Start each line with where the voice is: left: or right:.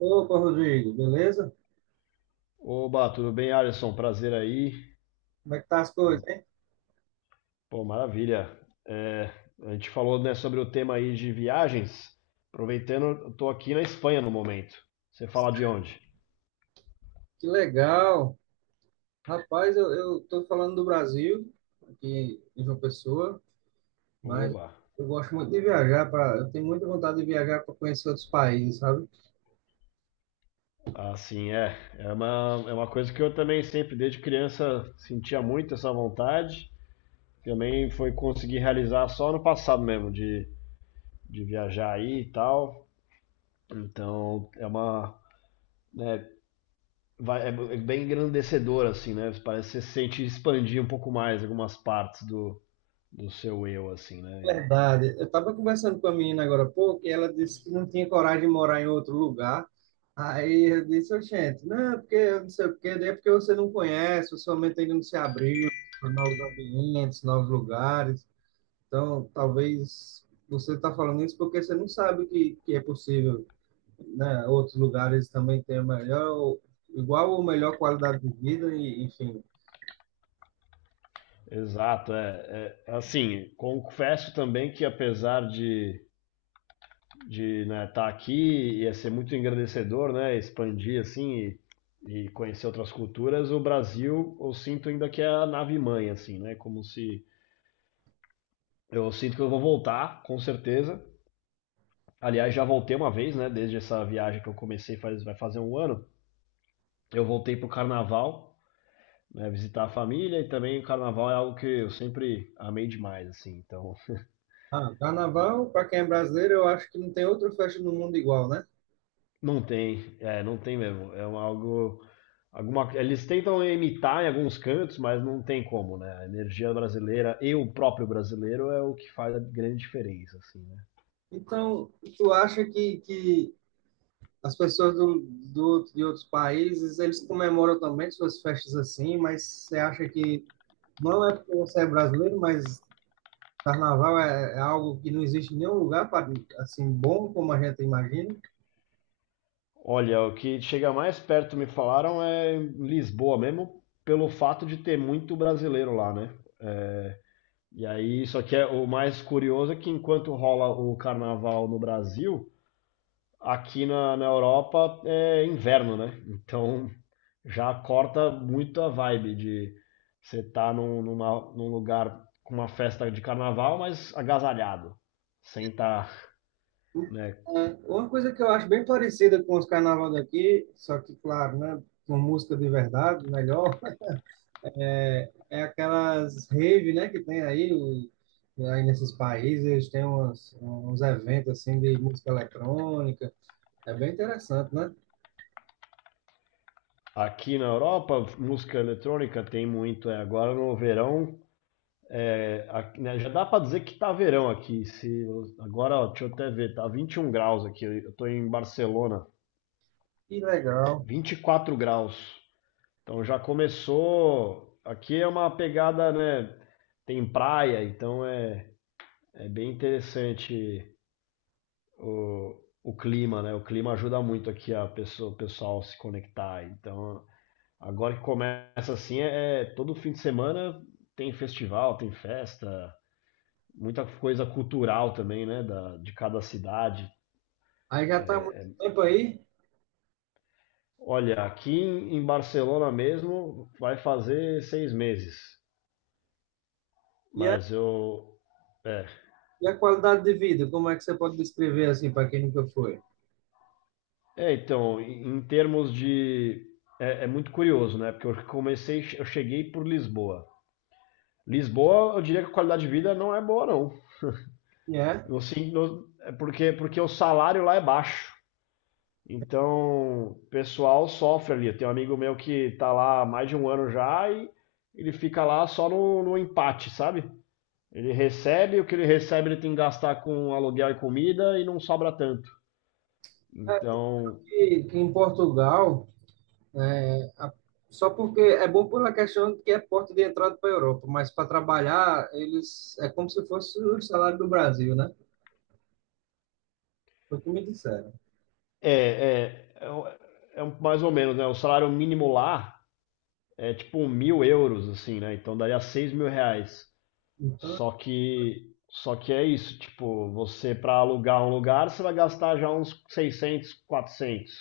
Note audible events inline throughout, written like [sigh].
right: Opa, Rodrigo, beleza?
left: Oba, tudo bem, Alisson? Prazer aí.
right: Como é que tá as coisas,
left: Como-
right: hein?
left: Pô, maravilha. É, a gente falou, né, sobre o tema aí de viagens. Aproveitando, eu tô aqui na Espanha no momento. Você fala de onde?
right: Que legal! Rapaz, eu tô falando do Brasil, aqui em João Pessoa, mas
left: Oba.
right: eu gosto muito de viajar, eu tenho muita vontade de viajar para conhecer outros países, sabe?
left: Assim, é. É uma coisa que eu também sempre, desde criança, sentia muito essa vontade. Também foi conseguir realizar só no passado mesmo, de viajar aí e tal. Então, é uma, né, vai- é é bem engrandecedor, assim, né? Parece que você sente expandir um pouco mais algumas partes do seu eu, assim, né?
right: Verdade. Eu tava conversando com a menina agora há pouco e ela disse que não tinha coragem de morar em outro lugar. Aí eu disse, ô, gente, não, porque eu não sei o quê, daí é porque você não conhece, sua mente ainda não se abriu para novos ambientes, novos lugares. Então, talvez você está falando isso porque você não sabe que é possível, né? Outros lugares também têm a melhor, igual ou melhor qualidade de vida, e, enfim.
left: Exato, é. Assim, confesso também que apesar de né, estar aqui ia ser muito engrandecedor, né? Expandir, assim, e conhecer outras culturas, o Brasil eu sinto ainda que é a nave mãe, assim, né? Como se. Eu sinto que eu vou voltar, com certeza. Aliás, já voltei uma vez, né? Desde essa viagem que eu comecei faz, vai fazer um ano. Eu voltei pro carnaval, né, visitar a família e também o carnaval é algo que eu sempre amei demais, assim, então.
right: Ah, carnaval, para quem é brasileiro, eu acho que não tem outra festa no mundo igual, né?
left: [laughs] Não tem, é, não tem mesmo, é um algo, alguma, eles tentam imitar em alguns cantos, mas não tem como, né, a energia brasileira e o próprio brasileiro é o que faz a grande diferença, assim, né.
right: Então, tu acha que as pessoas de outros países, eles comemoram também suas festas assim, mas você acha que não é porque você é brasileiro, mas Carnaval é algo que não existe em nenhum lugar assim bom como a gente imagina.
left: Olha, o que chega mais perto, me falaram, é em Lisboa mesmo, pelo fato de ter muito brasileiro lá, né, e aí, só que é, o mais curioso é que enquanto rola o carnaval no Brasil, aqui na Europa é inverno, né? Então já corta muito a vibe de você estar tá num lugar com uma festa de carnaval, mas agasalhado, sem estar, né?
right: É, uma coisa que eu acho bem parecida com os carnaval daqui, só que claro, né, com música de verdade, melhor, [laughs] é aquelas rave, né, que tem aí, aí nesses países, eles têm uns eventos assim de música eletrônica. É bem interessante, né?
left: Aqui na Europa, música eletrônica tem muito. É, agora no verão, é, aqui, né, já dá pra dizer que tá verão aqui. Se, Agora, ó, deixa eu até ver, tá 21 graus aqui. Eu tô em Barcelona,
right: Que legal.
left: 24 graus. Então já começou. Aqui é uma pegada, né? Tem praia, então é bem interessante o, o clima, né? O clima ajuda muito aqui a pessoa, o pessoal se conectar. Então agora que começa assim, todo fim de semana tem festival, tem festa, muita coisa cultural também, né? Da, de cada cidade.
right: Aí já está há muito tempo aí.
left: Olha, aqui em Barcelona mesmo vai fazer 6 meses,
right: E a,
left: mas eu. é,
right: e a qualidade de vida, como é que você pode descrever assim para quem nunca foi?
left: Então, em termos de. É, é muito curioso, né? Porque eu comecei, eu cheguei por Lisboa. Lisboa, eu diria que a qualidade de vida não é boa, não.
right: E é
left: Assim, é porque o salário lá é baixo. Então, o pessoal sofre ali. Tem um amigo meu que tá lá há mais de um ano já e ele fica lá só no empate, sabe? Ele recebe, o que ele recebe ele tem que gastar com aluguel e comida e não sobra tanto. Então,
right: que em Portugal, né, só porque é bom pela questão de que é porta de entrada para a Europa, mas para trabalhar, eles é como se fosse o salário do Brasil, né? Foi o que me disseram.
left: É, é, é, o- mais ou menos, né? O salário mínimo lá é tipo 1.000 euros, assim, né? Então daria 6.000 reais.
right: Então,
left: Só que é isso, tipo, você para alugar um lugar, você vai gastar já uns 600, 400,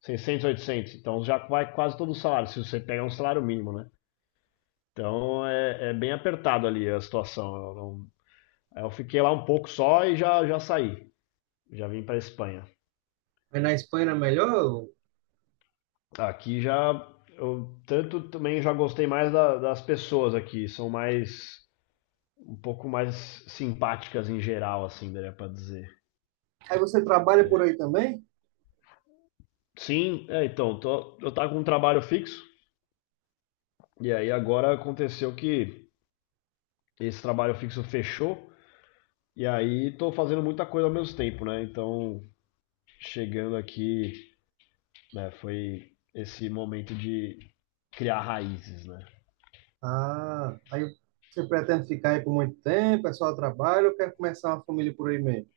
left: 600, 800. Então já vai quase todo o salário, se você pegar um salário mínimo, né? Então é bem apertado ali a situação. Eu, não- Eu fiquei lá um pouco só e já saí. Já vim para Espanha.
right: aí na Espanha é melhor?
left: Aqui já, eu tanto também já gostei mais das pessoas aqui, são mais, um pouco mais simpáticas em geral, assim, daria pra dizer.
right: Aí você trabalha por aí também?
left: Sim, é, então, eu tava com um trabalho fixo, e aí agora aconteceu que esse trabalho fixo fechou, e aí tô fazendo muita coisa ao mesmo tempo, né? Então, chegando aqui, né, foi esse momento de criar raízes, né?
right: Ah, aí você pretende ficar aí por muito tempo, é só trabalho, ou quer começar uma família por aí mesmo?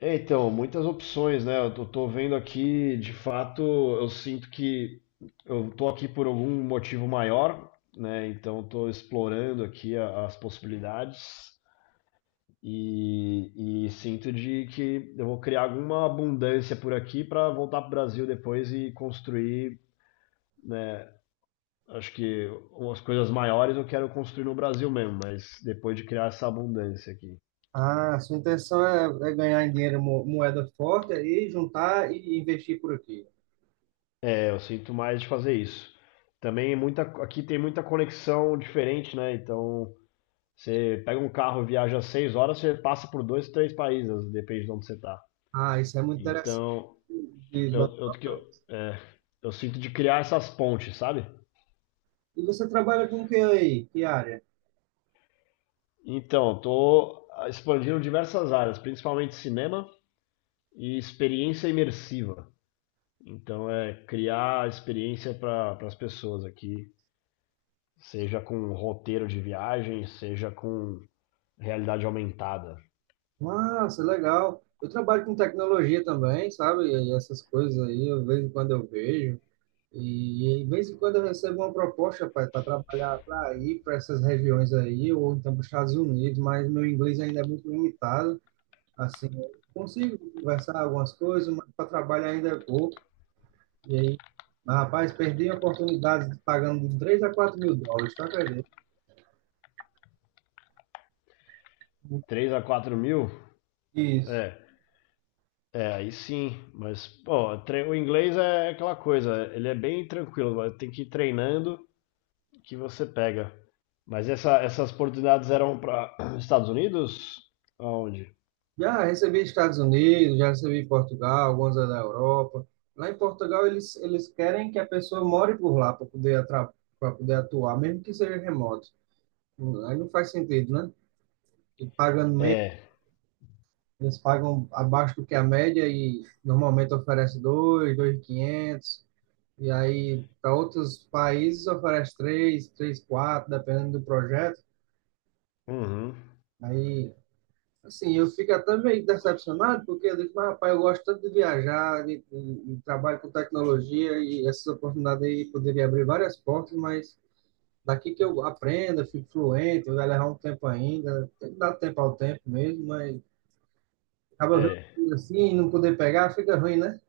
left: É, então, muitas opções, né? Eu tô vendo aqui, de fato, eu sinto que eu tô aqui por algum motivo maior, né? Então, estou explorando aqui as possibilidades e sinto de que eu vou criar alguma abundância por aqui para voltar para o Brasil depois e construir, né? Acho que umas coisas maiores eu quero construir no Brasil mesmo, mas depois de criar essa abundância aqui.
right: Ah, sua intenção é, é ganhar em dinheiro, moeda forte, aí juntar e investir por aqui.
left: É, eu sinto mais de fazer isso. Também muita, aqui tem muita conexão diferente, né? Então, você pega um carro, viaja 6 horas, você passa por dois, três países, depende de onde você tá.
right: Ah, isso é muito interessante.
left: Então,
right: E ba-
left: eu, que eu, é, eu sinto de criar essas pontes, sabe?
right: e você trabalha com o que aí? Que área?
left: Então, tô expandindo diversas áreas, principalmente cinema e experiência imersiva. Então, é criar experiência para as pessoas aqui, seja com roteiro de viagem, seja com realidade aumentada.
right: Nossa, legal. Eu trabalho com tecnologia também, sabe? E essas coisas aí, de vez em quando eu vejo. E de vez em quando eu recebo uma proposta para trabalhar para ir para essas regiões aí, ou então para os Estados Unidos, mas meu inglês ainda é muito limitado. Assim, eu consigo conversar algumas coisas, mas para trabalhar ainda é pouco. E aí, mas, rapaz, perdi a oportunidade de pagando de 3 a 4 mil dólares, tá acredito?
left: Três a 4 mil?
right: Isso.
left: É, é, aí sim. Mas, pô, o inglês é aquela coisa, ele é bem tranquilo, mas tem que ir treinando que você pega. Mas essas oportunidades eram para [clears throat] Estados Unidos? Aonde?
right: Já recebi Estados Unidos, já recebi Portugal, algumas da Europa. Lá em Portugal, eles querem que a pessoa more por lá para poder, pra poder atuar, mesmo que seja remoto. Aí não faz sentido, né? E pagando menos,
left: É,
right: eles pagam abaixo do que a média e normalmente oferece dois, 2.500. E aí, para outros países, oferece três, três, quatro, dependendo do projeto.
left: uhum,
right: Aí assim, eu fico até meio decepcionado, porque eu digo, mas, rapaz, eu gosto tanto de viajar, de trabalho com tecnologia, e essas oportunidades aí poderia abrir várias portas, mas daqui que eu aprenda, fico fluente, vai levar um tempo ainda, tem que dar tempo ao tempo mesmo, mas acaba
left: é.
right: vendo assim, e não poder pegar, fica ruim, né?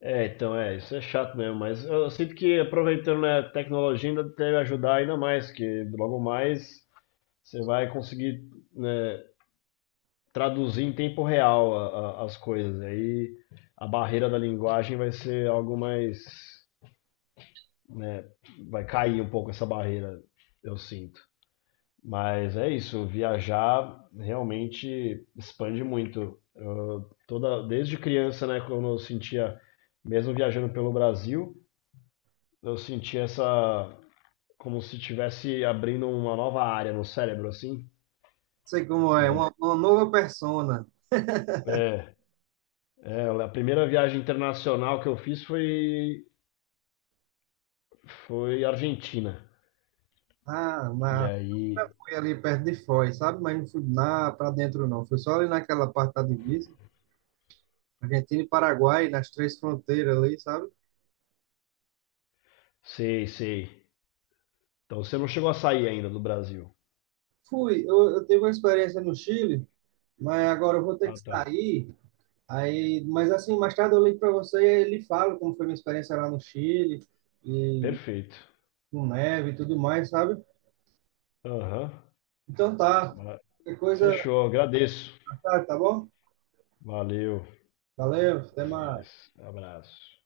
left: É, então é, isso é chato mesmo, mas eu sinto que aproveitando né, a tecnologia ainda deve ajudar ainda mais, que logo mais você vai conseguir, né, traduzir em tempo real as coisas. Aí a barreira da linguagem vai ser algo mais, né, vai cair um pouco essa barreira, eu sinto. Mas é isso, viajar realmente expande muito. Eu, toda, desde criança, né, quando eu sentia, mesmo viajando pelo Brasil, eu sentia essa, como se estivesse abrindo uma nova área no cérebro, assim,
right: Sei como é,
left: né?
right: uma nova persona.
left: É, é, a primeira viagem internacional que eu fiz foi Argentina.
right: Ah,
left: E
right: mas
left: aí,
right: eu, fui ali perto de Foz, sabe? Mas não fui lá para dentro, não. Fui só ali naquela parte da divisa, Argentina e Paraguai, nas três fronteiras ali, sabe?
left: sei, sei. Então você não chegou a sair ainda do Brasil.
right: Fui, eu tive uma experiência no Chile, mas agora eu vou ter que
left: Ah, tá.
right: sair. Aí, mas assim, mais tarde eu ligo para você e lhe falo como foi minha experiência lá no Chile, e
left: Perfeito.
right: com neve e tudo mais, sabe?
left: Aham.
right: Então tá,
left: Ma-
right: qualquer coisa,
left: Fechou, agradeço.
right: tá, tá bom?
left: Valeu.
right: Valeu, até
left: Até
right: mais.
left: mais. Abraço.